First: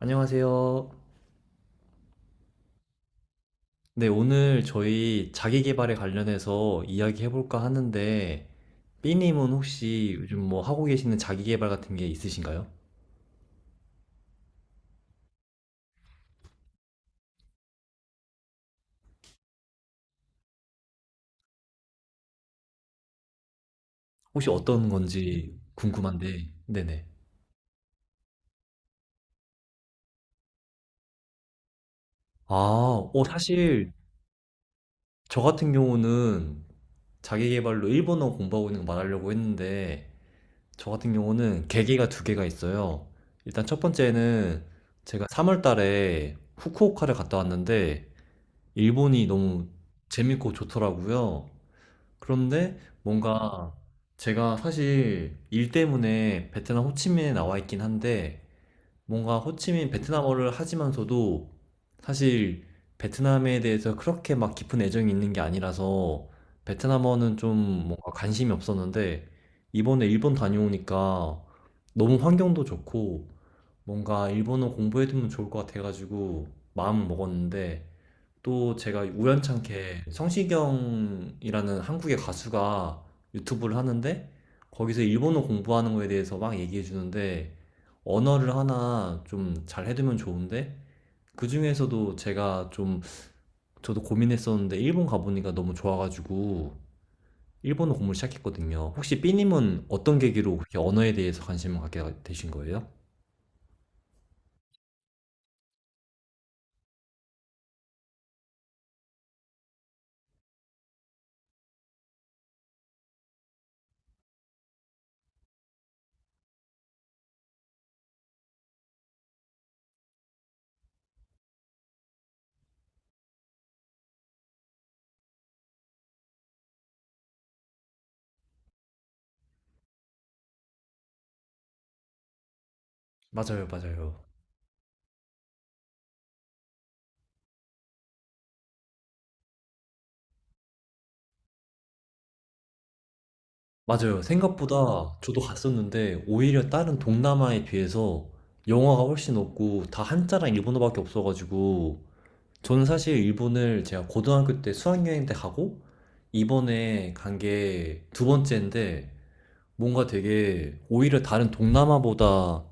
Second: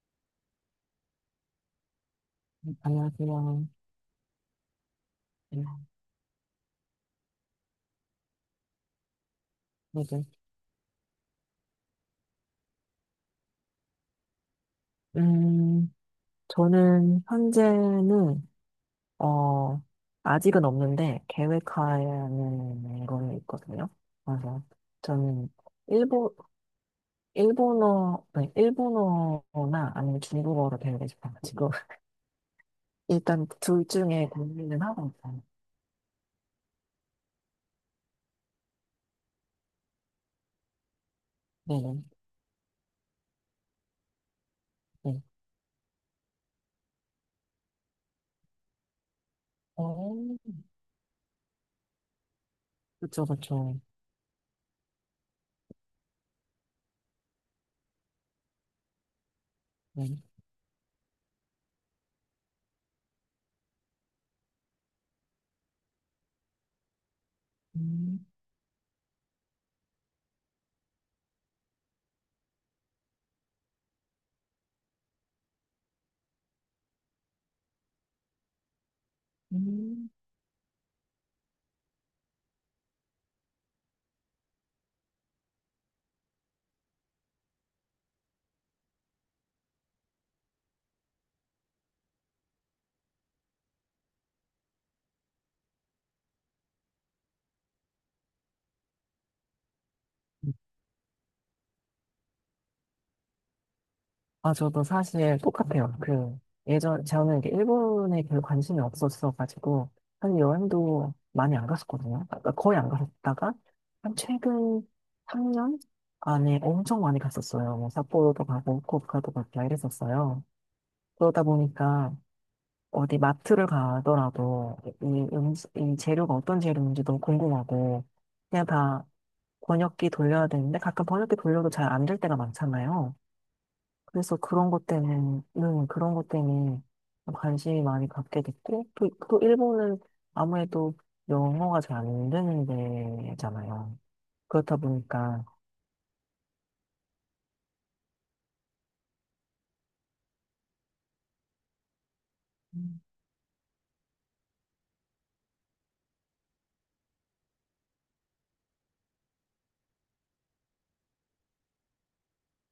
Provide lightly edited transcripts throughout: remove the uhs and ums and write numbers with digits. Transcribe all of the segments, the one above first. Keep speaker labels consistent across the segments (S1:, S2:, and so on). S1: 안녕하세요.
S2: 네, 안녕하세요.
S1: 네, 오늘 저희
S2: 네,
S1: 자기계발에 관련해서 이야기해볼까 하는데, B님은
S2: 네.
S1: 혹시
S2: 네.
S1: 요즘 뭐 하고 계시는 자기계발 같은 게 있으신가요?
S2: 음, 저는 현재는, 어, 아직은 없는데, 계획하는 거는 있거든요.
S1: 혹시
S2: 그래서
S1: 어떤
S2: 저는
S1: 건지
S2: 일본,
S1: 궁금한데, 네네.
S2: 일본어, 네, 일본어나 아니면 중국어로 배우고 싶어가지고,
S1: 아, 어,
S2: 일단 둘
S1: 사실
S2: 중에 고민은 하고
S1: 저
S2: 있어요.
S1: 같은 경우는 자기계발로 일본어 공부하고 있는 거 말하려고 했는데, 저 같은 경우는
S2: 네네,
S1: 계기가 두 개가 있어요. 일단 첫 번째는
S2: 네.
S1: 제가 3월 달에 후쿠오카를 갔다 왔는데, 일본이 너무
S2: 어,
S1: 재밌고 좋더라고요. 그런데
S2: 그쵸,
S1: 뭔가
S2: 그쵸.
S1: 제가 사실 일 때문에 베트남 호치민에 나와 있긴 한데 뭔가 호치민
S2: 네.
S1: 베트남어를 하지만서도 사실 베트남에 대해서 그렇게 막 깊은 애정이 있는 게 아니라서 베트남어는 좀 뭔가
S2: 음,
S1: 관심이 없었는데 이번에 일본 다녀오니까 너무 환경도 좋고 뭔가 일본어 공부해두면 좋을 것 같아가지고 마음 먹었는데 또 제가 우연찮게
S2: 음.
S1: 성시경이라는 한국의 가수가 유튜브를 하는데 거기서 일본어 공부하는 거에 대해서 막 얘기해 주는데 언어를 하나 좀 잘 해두면 좋은데 그 중에서도 제가 좀 저도 고민했었는데 일본 가보니까 너무 좋아가지고 일본어 공부를 시작했거든요. 혹시 삐님은 어떤 계기로 그렇게 언어에 대해서 관심을 갖게 되신 거예요?
S2: 아, 저도 사실 똑같아요. 그, 예전, 저는 이렇게 일본에 별로 관심이 없었어가지고, 사실 여행도 많이 안 갔었거든요. 그러니까 거의 안 갔었다가, 한 최근 3년 안에 엄청 많이 갔었어요. 뭐, 삿포로도 가고, 후쿠오카도 가고 이랬었어요. 그러다 보니까, 어디 마트를 가더라도, 이, 이 재료가 어떤 재료인지 너무 궁금하고, 그냥 다 번역기 돌려야 되는데, 가끔 번역기 돌려도 잘 안 될 때가 많잖아요.
S1: 맞아요, 맞아요.
S2: 그래서 그런 것 때문에 관심이 많이 갖게 됐고, 또, 또 일본은 아무래도 영어가 잘 안 되는 데잖아요.
S1: 맞아요.
S2: 그렇다
S1: 생각보다 저도
S2: 보니까,
S1: 갔었는데 오히려 다른 동남아에 비해서 영어가 훨씬 없고 다 한자랑 일본어밖에 없어가지고 저는
S2: 음,
S1: 사실 일본을 제가 고등학교 때 수학여행 때 가고 이번에 간 게 두 번째인데 뭔가 되게 오히려 다른 동남아보다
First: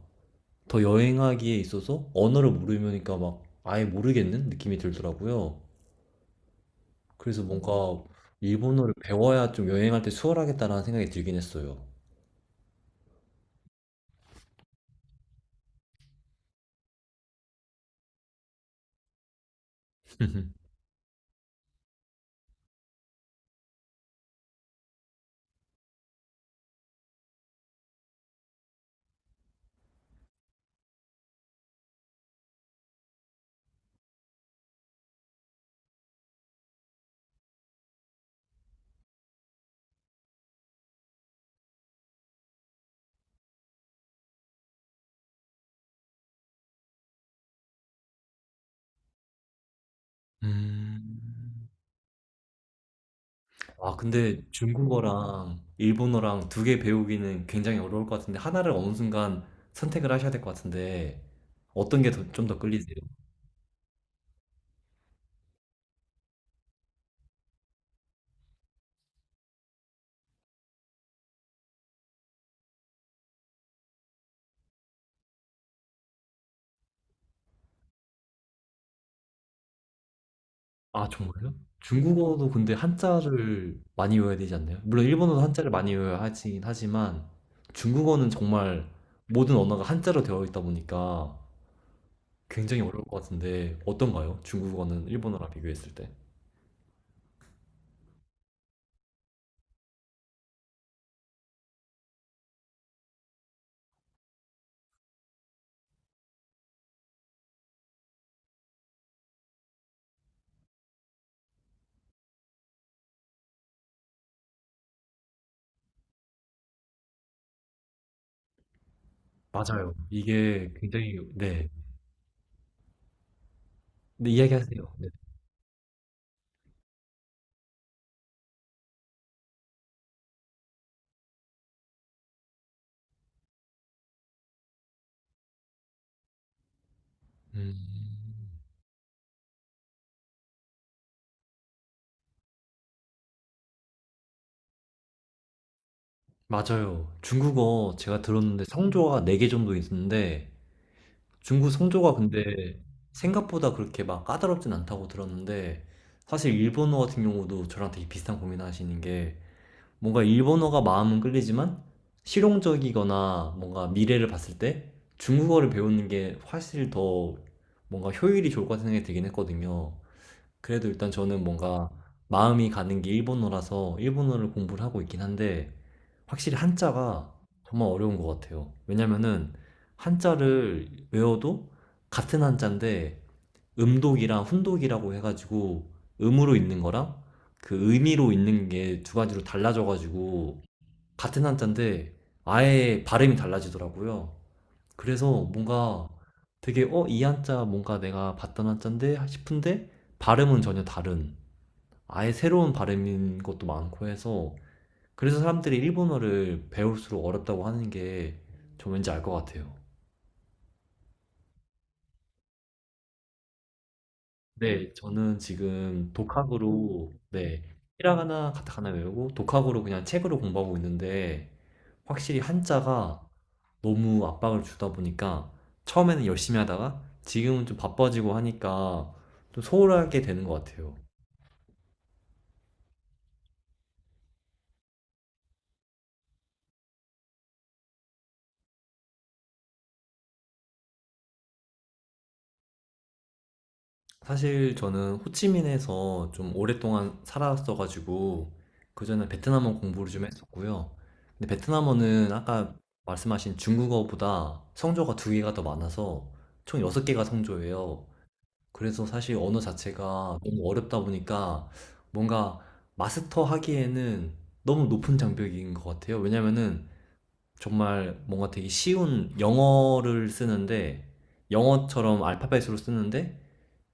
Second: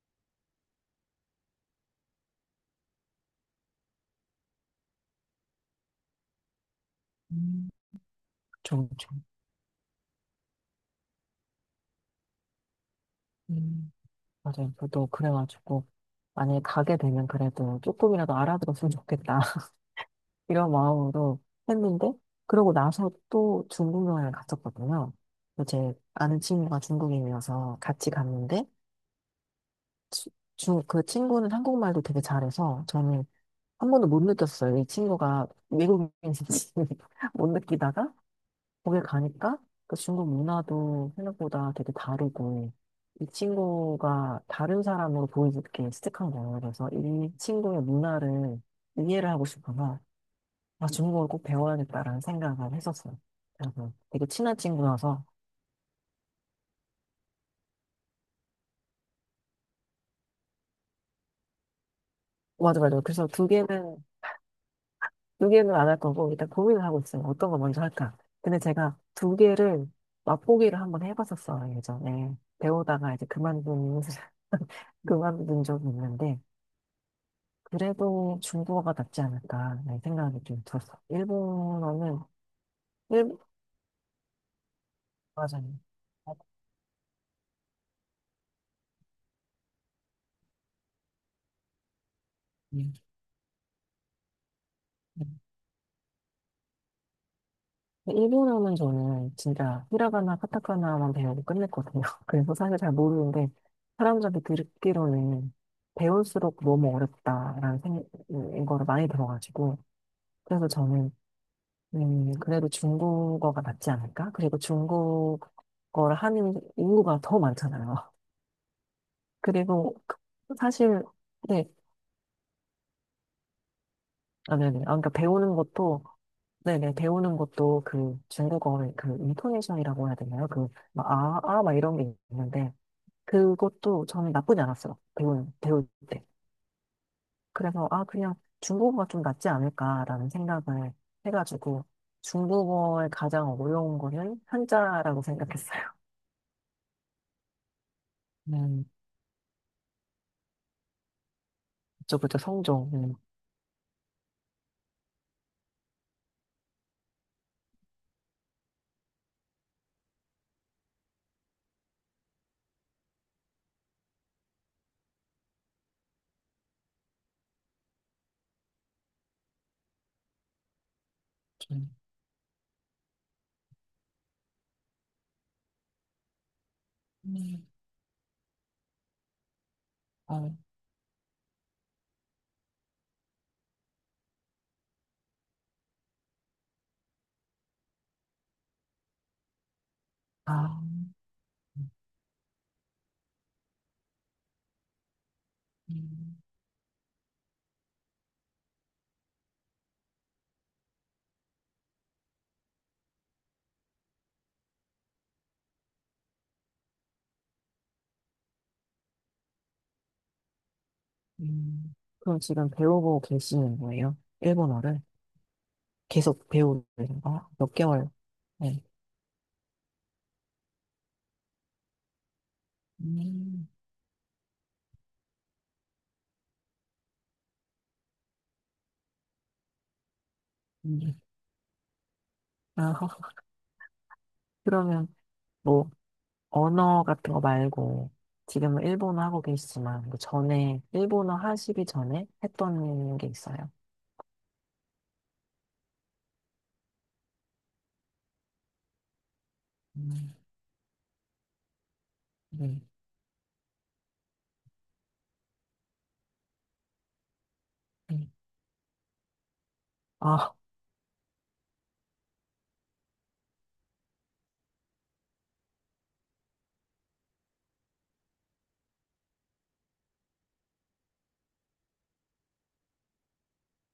S1: 더 여행하기에 있어서 언어를 모르니까 막 아예 모르겠는 느낌이 들더라고요. 그래서
S2: 음,
S1: 뭔가
S2: 좀,
S1: 일본어를
S2: 좀,
S1: 배워야 좀 여행할 때 수월하겠다라는 생각이 들긴 했어요.
S2: 음. 맞아요. 저도 그래가지고, 만약에 가게 되면 그래도 조금이라도 알아들었으면 좋겠다. 이런 마음으로 했는데, 그러고 나서 또 중국 여행을 갔었거든요. 제 아는 친구가 중국인이어서 같이 갔는데, 치- 그 친구는 한국말도 되게 잘해서 저는 한 번도 못 느꼈어요. 이 친구가 외국인인지 못 느끼다가 거기 가니까 그 중국 문화도 생각보다 되게 다르고 이 친구가 다른 사람으로 보이게 스틱한 거예요. 그래서 이 친구의 문화를 이해를 하고 싶어서 중국어를 꼭
S1: 음.
S2: 배워야겠다라는 생각을 했었어요. 그래서
S1: 아,
S2: 되게
S1: 근데
S2: 친한 친구여서
S1: 중국어랑 일본어랑 두 개 배우기는 굉장히 어려울 것 같은데, 하나를 어느 순간 선택을 하셔야 될 것 같은데, 어떤 게 좀 더
S2: 맞아
S1: 끌리세요?
S2: 맞아. 그래서 두 개는 안 할 거고 일단 고민을 하고 있어요. 어떤 거 먼저 할까? 근데 제가 두 개를 맛보기를 한번 해봤었어요, 예전에. 배우다가 이제 그만둔, 그만둔 적이 있는데, 그래도 중국어가 낫지 않을까, 라는 생각이 좀 들었어요.
S1: 아, 정말요?
S2: 일본어는,
S1: 중국어도 근데
S2: 일,
S1: 한자를 많이 외워야 되지 않나요? 물론 일본어도 한자를
S2: 맞아요.
S1: 많이 외워야
S2: 아,
S1: 하긴 하지만, 중국어는 정말 모든 언어가 한자로 되어 있다 보니까 굉장히
S2: 음,
S1: 어려울 것 같은데, 어떤가요? 중국어는
S2: 음.
S1: 일본어랑 비교했을 때.
S2: 일본어는 저는 진짜 히라가나, 카타카나만 배우고 끝냈거든요. 그래서 사실 잘 모르는데, 사람들한테 듣기로는 배울수록 너무 어렵다라는 생각인 거를 많이 들어가지고, 그래서 저는 그래도 중국어가 낫지 않을까? 그리고 중국어를 하는 인구가 더 많잖아요.
S1: 맞아요.
S2: 그리고 그
S1: 이게
S2: 사실
S1: 굉장히,
S2: 네,
S1: 네. 네,
S2: 아,
S1: 이야기하세요.
S2: 네네. 아,
S1: 네.
S2: 그러니까 배우는 것도 네네 배우는 것도 그 중국어의 그 인토네이션이라고 해야 되나요? 그 막, 막 이런 게 있는데 그것도 저는 나쁘지 않았어요. 배우는 배울 때.
S1: 음.
S2: 그래서 아 그냥 중국어가 좀 낫지 않을까라는 생각을 해가지고 중국어의 가장 어려운 거는 한자라고 생각했어요.
S1: 맞아요. 중국어 제가 들었는데
S2: 음,
S1: 성조가 4개 정도 있는데 중국 성조가
S2: 그쵸, 그쵸,
S1: 근데
S2: 성종.
S1: 생각보다 그렇게 막 까다롭진 않다고 들었는데 사실 일본어 같은 경우도 저랑 되게 비슷한 고민을 하시는 게 뭔가 일본어가 마음은 끌리지만 실용적이거나 뭔가 미래를 봤을 때 중국어를 배우는 게 훨씬 더 뭔가 효율이 좋을 것 같은 생각이 들긴 했거든요. 그래도 일단 저는
S2: 좀,
S1: 뭔가 마음이 가는 게 일본어라서 일본어를 공부를 하고 있긴 한데 확실히 한자가
S2: 음,
S1: 정말 어려운 것 같아요. 왜냐면은
S2: 어,
S1: 한자를 외워도 같은 한자인데 음독이랑 훈독이라고 해가지고 음으로 읽는 거랑 그 의미로 읽는 게 두 가지로
S2: 아,
S1: 달라져가지고
S2: 아,
S1: 같은 한자인데 아예 발음이 달라지더라고요. 그래서 뭔가
S2: 음,
S1: 되게 어, 이 한자 뭔가 내가 봤던 한자인데 싶은데 발음은 전혀 다른 아예 새로운 발음인 것도 많고 해서 그래서 사람들이 일본어를 배울수록 어렵다고 하는 게 저 왠지 알 것 같아요.
S2: 음. 그럼 지금 배우고 계시는 거예요?
S1: 네,
S2: 일본어를?
S1: 저는 지금
S2: 계속 배우는
S1: 독학으로
S2: 거?
S1: 네,
S2: 몇 개월?
S1: 히라가나
S2: 네.
S1: 가타카나 외우고 독학으로 그냥 책으로 공부하고 있는데 확실히 한자가
S2: 음,
S1: 너무 압박을 주다 보니까 처음에는 열심히 하다가 지금은 좀 바빠지고 하니까 좀 소홀하게 되는 것 같아요.
S2: 음. 아, 그러면 뭐, 언어 같은 거 말고, 지금은 일본어 하고 계시지만, 그 전에, 일본어 하시기 전에 했던 게 있어요?
S1: 사실 저는 호치민에서 좀 오랫동안 살았어가지고 그전에 베트남어 공부를 좀
S2: 음,
S1: 했었고요. 근데 베트남어는 아까
S2: 음,
S1: 말씀하신 중국어보다 성조가 두 개가 더 많아서 총 여섯 개가 성조예요.
S2: 음.
S1: 그래서 사실 언어 자체가
S2: 아,
S1: 너무 어렵다 보니까 뭔가 마스터하기에는 너무 높은 장벽인 것 같아요. 왜냐면은 정말 뭔가 되게 쉬운 영어를 쓰는데 영어처럼 알파벳으로 쓰는데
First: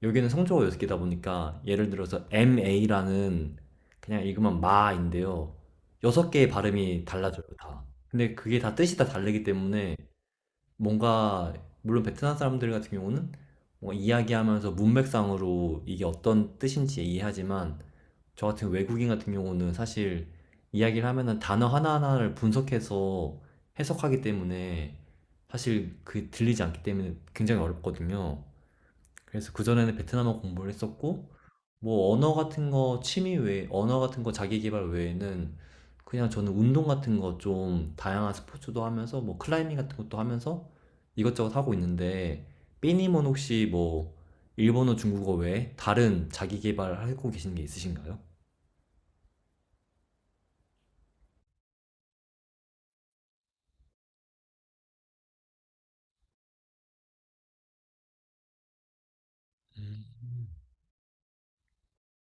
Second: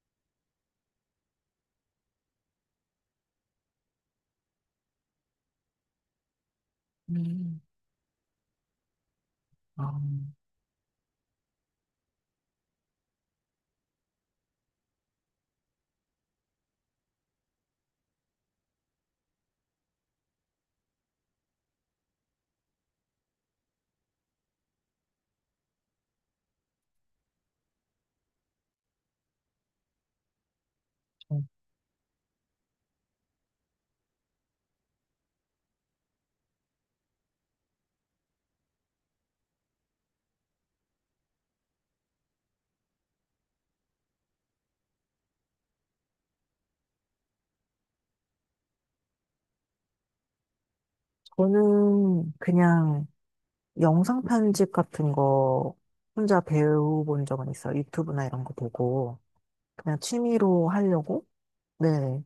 S1: 여기는 성조가 여섯 개다 보니까 예를 들어서 MA라는 그냥 읽으면 마인데요. 여섯 개의 발음이 달라져요,
S2: 음.
S1: 다. 근데 그게 다 뜻이 다 다르기 때문에
S2: 아,
S1: 뭔가 물론 베트남 사람들 같은 경우는 뭔가 이야기하면서 문맥상으로 이게 어떤 뜻인지 이해하지만 저 같은 외국인 같은 경우는 사실 이야기를 하면은 단어 하나하나를 분석해서 해석하기 때문에 사실 그 들리지 않기 때문에 굉장히 어렵거든요. 그래서 그전에는 베트남어 공부를 했었고,
S2: 저-
S1: 뭐 언어 같은 거 취미 외에, 언어 같은 거 자기 개발 외에는 그냥 저는 운동 같은 거 좀 다양한 스포츠도 하면서 뭐 클라이밍 같은 것도 하면서 이것저것 하고 있는데, 삐님은 혹시 뭐 일본어, 중국어 외에 다른 자기 개발하고 계신 게 있으신가요?
S2: 저는 그냥, 영상 편집 같은 거 혼자 배워본 적은 있어요. 유튜브나 이런 거 보고. 그냥 취미로 하려고? 네.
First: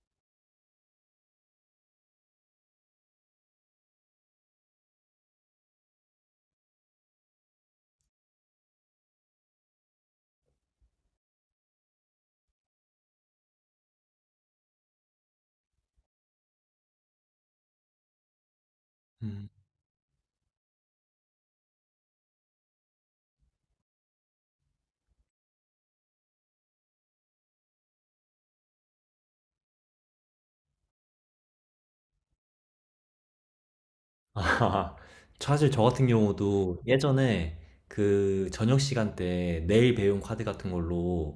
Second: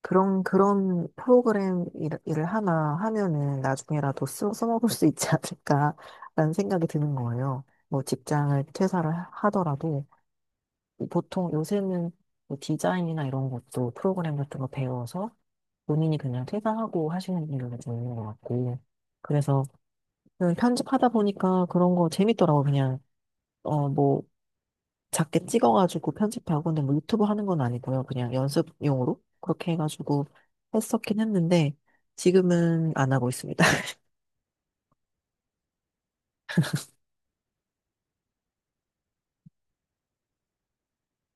S2: 그런, 그런 프로그램 을 하나 하면은 나중에라도 써먹을 수 있지 않을까라는 생각이 드는 거예요. 뭐 직장을 퇴사를 하더라도 보통 요새는 뭐 디자인이나 이런 것도 프로그램 같은 거 배워서 본인이 그냥 퇴사하고 하시는 분들도 있는 것 같고.
S1: 음.
S2: 그래서 그냥 편집하다 보니까 그런 거 재밌더라고, 그냥. 어, 뭐, 작게 찍어가지고 편집하고, 근데 뭐 유튜브 하는 건 아니고요. 그냥 연습용으로 그렇게 해가지고 했었긴 했는데, 지금은 안 하고 있습니다.
S1: 아, 사실 저 같은 경우도 예전에 그 저녁 시간 때 내일 배운 카드 같은 걸로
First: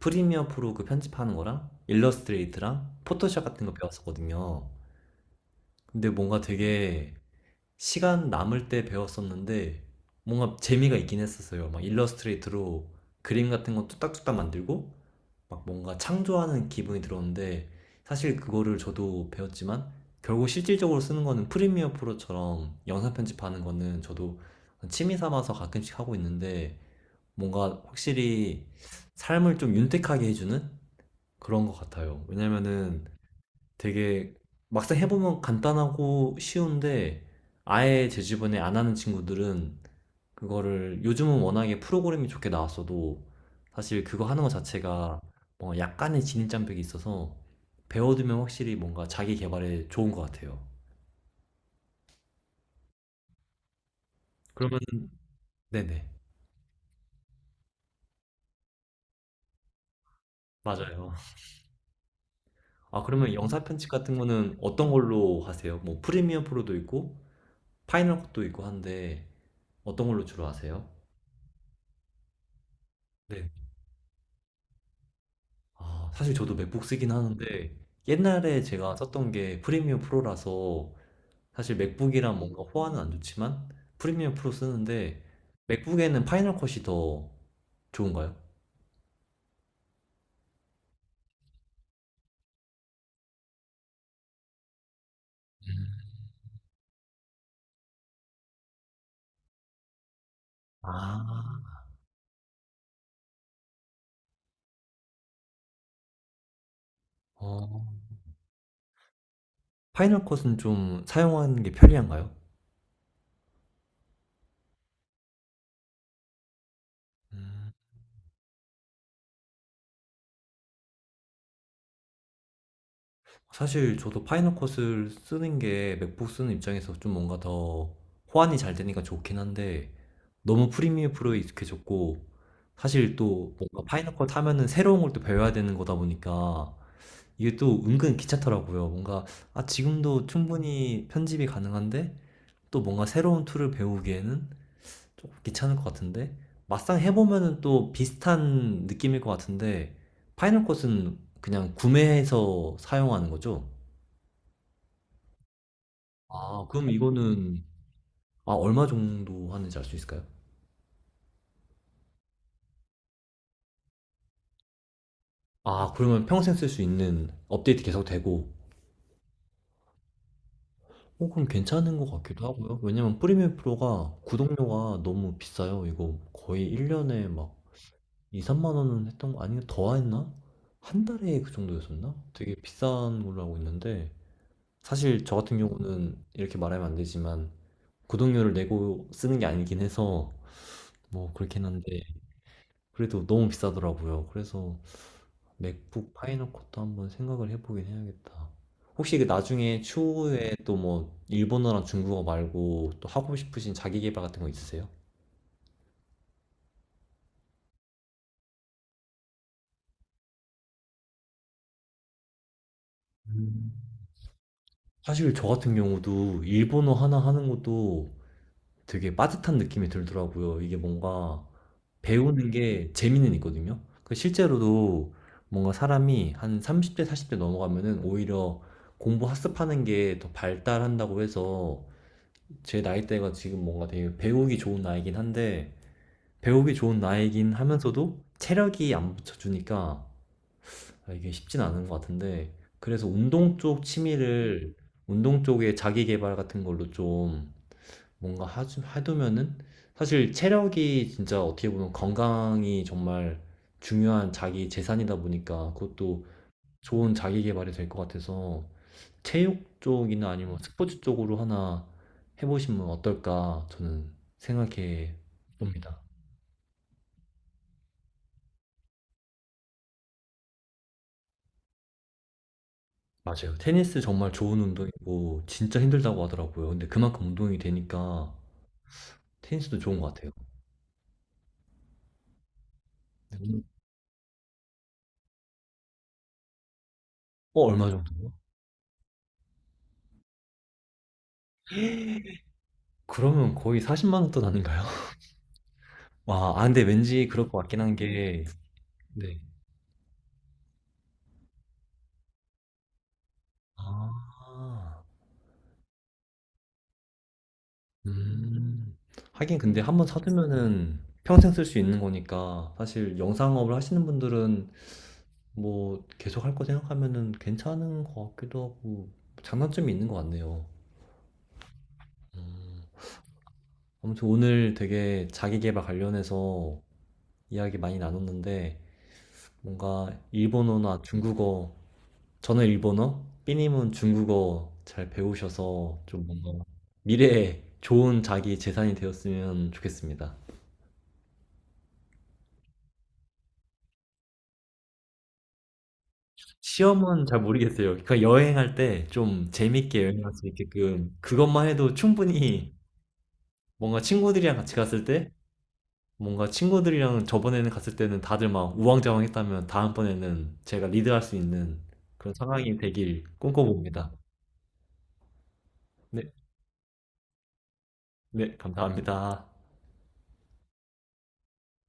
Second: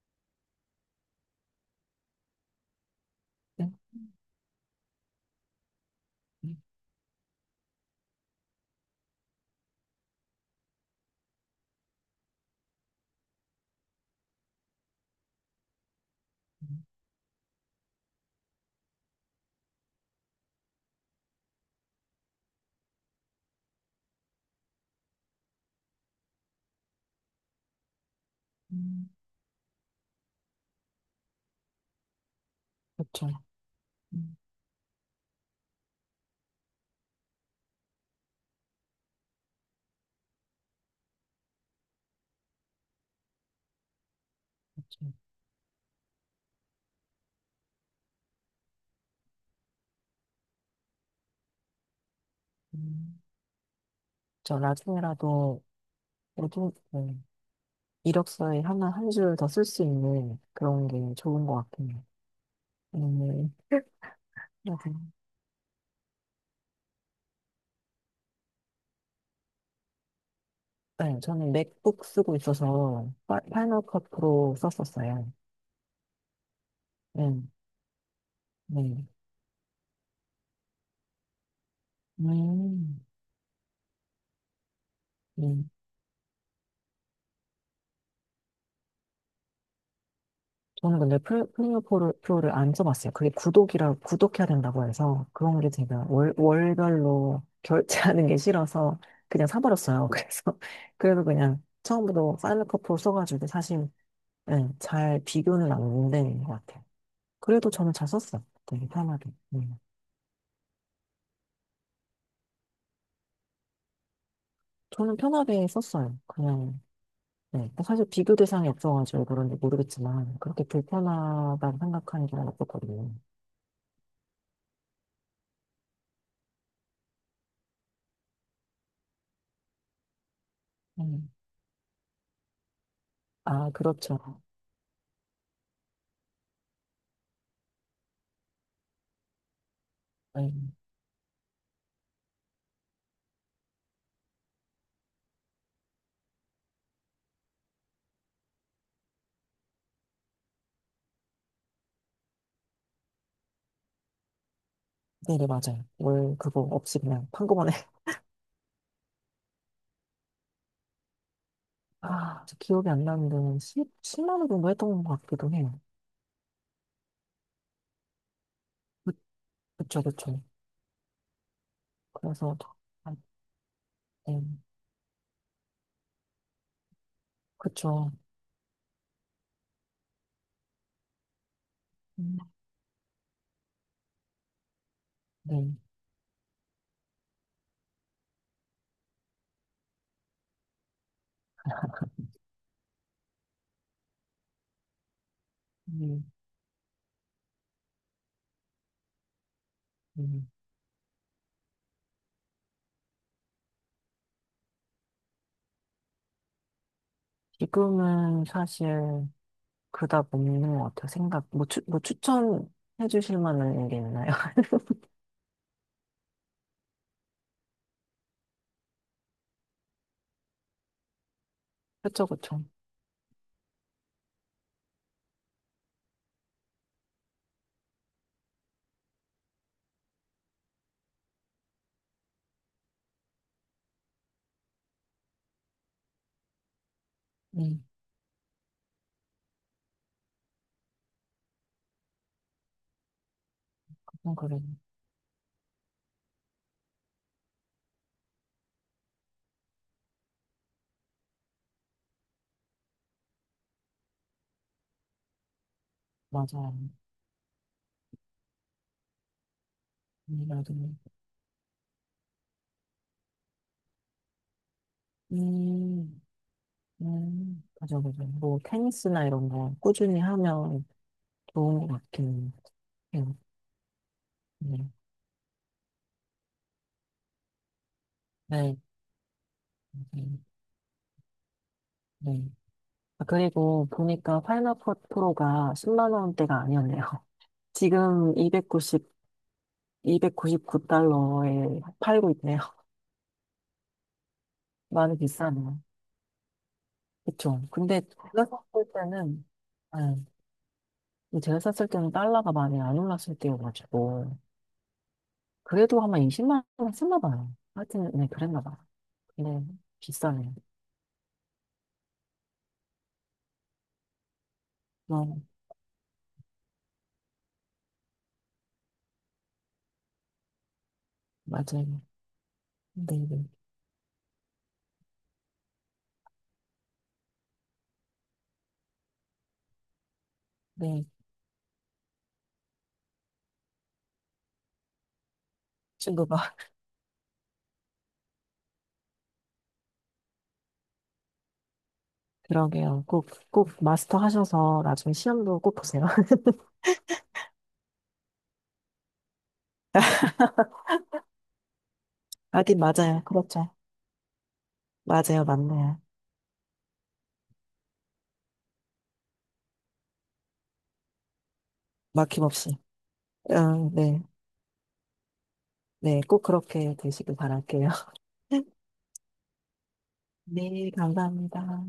S1: 프리미어 프로 그 편집하는 거랑 일러스트레이트랑 포토샵 같은
S2: 네.
S1: 거 배웠었거든요. 근데 뭔가
S2: 음,
S1: 되게 시간 남을 때 배웠었는데 뭔가 재미가 있긴 했었어요. 막 일러스트레이트로 그림 같은 거 뚝딱뚝딱 만들고 막 뭔가 창조하는
S2: 음,
S1: 기분이 들었는데 사실 그거를 저도 배웠지만 결국 실질적으로 쓰는 거는 프리미어 프로처럼 영상 편집하는 거는 저도 취미 삼아서 가끔씩 하고 있는데 뭔가 확실히
S2: 음.
S1: 삶을 좀 윤택하게 해주는 그런 것 같아요. 왜냐면은
S2: 그렇죠.
S1: 되게
S2: 음,
S1: 막상 해보면 간단하고 쉬운데 아예 제 주변에 안 하는 친구들은 그거를 요즘은 워낙에 프로그램이 좋게 나왔어도 사실 그거 하는 것
S2: 그렇죠.
S1: 자체가 뭔가 약간의 진입장벽이 있어서 배워두면 확실히 뭔가 자기 개발에 좋은 것 같아요.
S2: 음. 저
S1: 그러면
S2: 나중에라도,
S1: 네네.
S2: 모두, 이력서에 하나, 한 줄 더 쓸 수 있는 그런
S1: 맞아요.
S2: 게 좋은 것 같긴 해요.
S1: 아, 그러면
S2: 음,
S1: 영상 편집 같은 거는 어떤
S2: 맞아요.
S1: 걸로 하세요? 뭐 프리미어 프로도 있고 파이널 컷도 있고 한데 어떤 걸로 주로 하세요?
S2: 네, 저는 맥북 쓰고 있어서,
S1: 네.
S2: 파이널 컷 프로 썼었어요.
S1: 아, 사실 저도 맥북 쓰긴
S2: 네,
S1: 하는데 옛날에 제가
S2: 네.
S1: 썼던 게 프리미엄 프로라서 사실 맥북이랑 뭔가 호환은
S2: 음.
S1: 안 좋지만 프리미엄 프로 쓰는데
S2: 음.
S1: 맥북에는 파이널 컷이 더 좋은가요?
S2: 저는 근데 플레이어 프로를 안 써봤어요. 그게 구독이라, 구독해야 된다고 해서 그런 게 제가 월별로 결제하는 게 싫어서 그냥 사버렸어요. 그래서, 그래서 그냥
S1: 아,
S2: 처음부터 파이널 컷 프로 써가지고 사실, 예, 잘 비교는 안 되는 것 같아요. 그래도 저는
S1: 어.
S2: 잘 썼어요. 되게 편하게. 음.
S1: 파이널 컷은 좀 사용하는 게 편리한가요?
S2: 저는 편하게 썼어요. 그냥, 네.
S1: 음.
S2: 사실 비교 대상이 없어가지고 그런지 모르겠지만 그렇게 불편하다고 생각하는 게 없었거든요.
S1: 사실 저도 파이널컷을 쓰는 게 맥북 쓰는 입장에서 좀 뭔가 더 호환이 잘 되니까 좋긴 한데 너무 프리미어
S2: 음.
S1: 프로에 익숙해졌고 사실 또
S2: 아,
S1: 뭔가 파이널컷
S2: 그렇죠.
S1: 하면은 새로운 걸 또 배워야 되는 거다 보니까 이게 또 은근 귀찮더라고요. 뭔가 아 지금도
S2: 네.
S1: 충분히 편집이 가능한데 또 뭔가 새로운 툴을 배우기에는 조금 귀찮을 것 같은데 막상 해보면은 또 비슷한 느낌일 것 같은데 파이널컷은 그냥 구매해서 사용하는 거죠?
S2: 네네, 맞아요. 월 그거
S1: 아, 그럼
S2: 없이 그냥
S1: 이거는,
S2: 한꺼번에.
S1: 아, 얼마 정도 하는지 알 수 있을까요?
S2: 아, 저 기억이 안 나는데, 십십 10만 원 정도 했던 것 같기도 해요.
S1: 아, 그러면 평생 쓸 수 있는 업데이트 계속 되고,
S2: 그, 그쵸, 그쵸.
S1: 어, 그럼 괜찮은 것 같기도
S2: 그래서,
S1: 하고요.
S2: 아,
S1: 왜냐면 프리미엄 프로가
S2: 네,
S1: 구독료가 너무 비싸요. 이거 거의 1년에 막
S2: 그쵸.
S1: 2, 3만 원은 했던 거, 아니면 더 했나? 한 달에 그 정도였었나?
S2: 음,
S1: 되게 비싼 걸로 알고 있는데, 사실 저 같은
S2: 네.
S1: 경우는 이렇게 말하면 안 되지만, 구독료를 내고 쓰는 게 아니긴 해서, 뭐, 그렇긴 한데, 그래도 너무 비싸더라고요. 그래서, 맥북
S2: 음,
S1: 파이널 컷도 한번 생각을 해보긴 해야겠다. 혹시 그 나중에
S2: 음.
S1: 추후에 또 뭐 일본어랑 중국어 말고 또 하고 싶으신 자기 개발 같은 거 있으세요?
S2: 지금은 사실 그닥 없는 것 같아요. 뭐 추천해 주실
S1: 음.
S2: 만한 게 있나요?
S1: 사실 저 같은 경우도 일본어 하나 하는 것도 되게 빠듯한 느낌이 들더라고요. 이게 뭔가
S2: 그쵸,
S1: 배우는
S2: 그쵸.
S1: 게 재미는 있거든요. 그 실제로도 뭔가 사람이 한 30대, 40대 넘어가면은 오히려 공부 학습하는 게 더 발달한다고 해서 제 나이대가 지금 뭔가 되게 배우기 좋은 나이긴 한데 배우기 좋은 나이긴
S2: 네,
S1: 하면서도 체력이 안 붙여주니까 아, 이게 쉽진 않은 것 같은데 그래서 운동 쪽
S2: 그건 그래요.
S1: 취미를 운동 쪽에 자기 개발 같은 걸로 좀 뭔가 하, 해두면은 사실 체력이 진짜 어떻게 보면 건강이 정말 중요한 자기 재산이다 보니까 그것도
S2: 맞아요.
S1: 좋은 자기 개발이 될 것 같아서 체육 쪽이나 아니면
S2: 나중에.
S1: 스포츠 쪽으로 하나 해보시면 어떨까 저는 생각해 봅니다.
S2: 음, 맞아, 맞아. 뭐, 테니스나 이런 거 꾸준히 하면 좋은 것 같긴 해요.
S1: 맞아요. 테니스 정말 좋은
S2: 네.
S1: 운동이고 진짜 힘들다고 하더라고요. 근데 그만큼 운동이 되니까
S2: 네.
S1: 테니스도 좋은 것 같아요.
S2: 네. 네. 아,
S1: 음.
S2: 그리고 보니까 파이널 컷 프로가 10만 원대가 아니었네요.
S1: 어, 얼마 정도요?
S2: 지금 2 9백구9구달러에 팔고 있네요.
S1: 그러면 거의 40만 원 돈 아닌가요?
S2: 많이 비싸네요.
S1: 와, 아, 근데 왠지 그럴 것
S2: 그쵸.
S1: 같긴 한
S2: 근데
S1: 게,
S2: 제가 샀을
S1: 네.
S2: 때는, 네. 제가 샀을 때는 달러가 많이 안 올랐을 때여가지고,
S1: 아,
S2: 그래도 아마 20만 원 했나 봐요. 하여튼, 네, 그랬나 봐요.
S1: 음. 하긴
S2: 네,
S1: 근데 한 번
S2: 비싸네요.
S1: 사두면은 평생 쓸 수 있는 거니까 사실 영상업을 하시는 분들은
S2: 어,
S1: 뭐 계속 할 거 생각하면은 괜찮은 것 같기도 하고 장단점이 있는 것 같네요.
S2: 맞아요.
S1: 음.
S2: 네, 네.
S1: 아무튼 오늘 되게 자기계발 관련해서 이야기 많이 나눴는데 뭔가 일본어나
S2: 네,
S1: 중국어 저는 일본어, 삐님은 중국어 잘 배우셔서 좀
S2: 친구가
S1: 뭔가 미래에 좋은 자기 재산이 되었으면 좋겠습니다.
S2: 그러게요. 꼭, 꼭 마스터 하셔서 나중에 시험도 꼭 보세요.
S1: 시험은 잘 모르겠어요. 그러니까 여행할 때 좀 재밌게 여행할 수 있게끔 그것만 해도 충분히
S2: 하긴 맞아요. 그렇죠.
S1: 뭔가 친구들이랑 같이 갔을 때
S2: 맞아요. 맞네요.
S1: 뭔가 친구들이랑 저번에는 갔을 때는 다들 막 우왕좌왕했다면 다음번에는 제가 리드할 수 있는 그런
S2: 막힘없이.
S1: 상황이 되길
S2: 어,
S1: 꿈꿔봅니다.
S2: 네. 네.
S1: 네,
S2: 꼭 그렇게 되시길 바랄게요.
S1: 네, 감사합니다.
S2: 네. 감사합니다.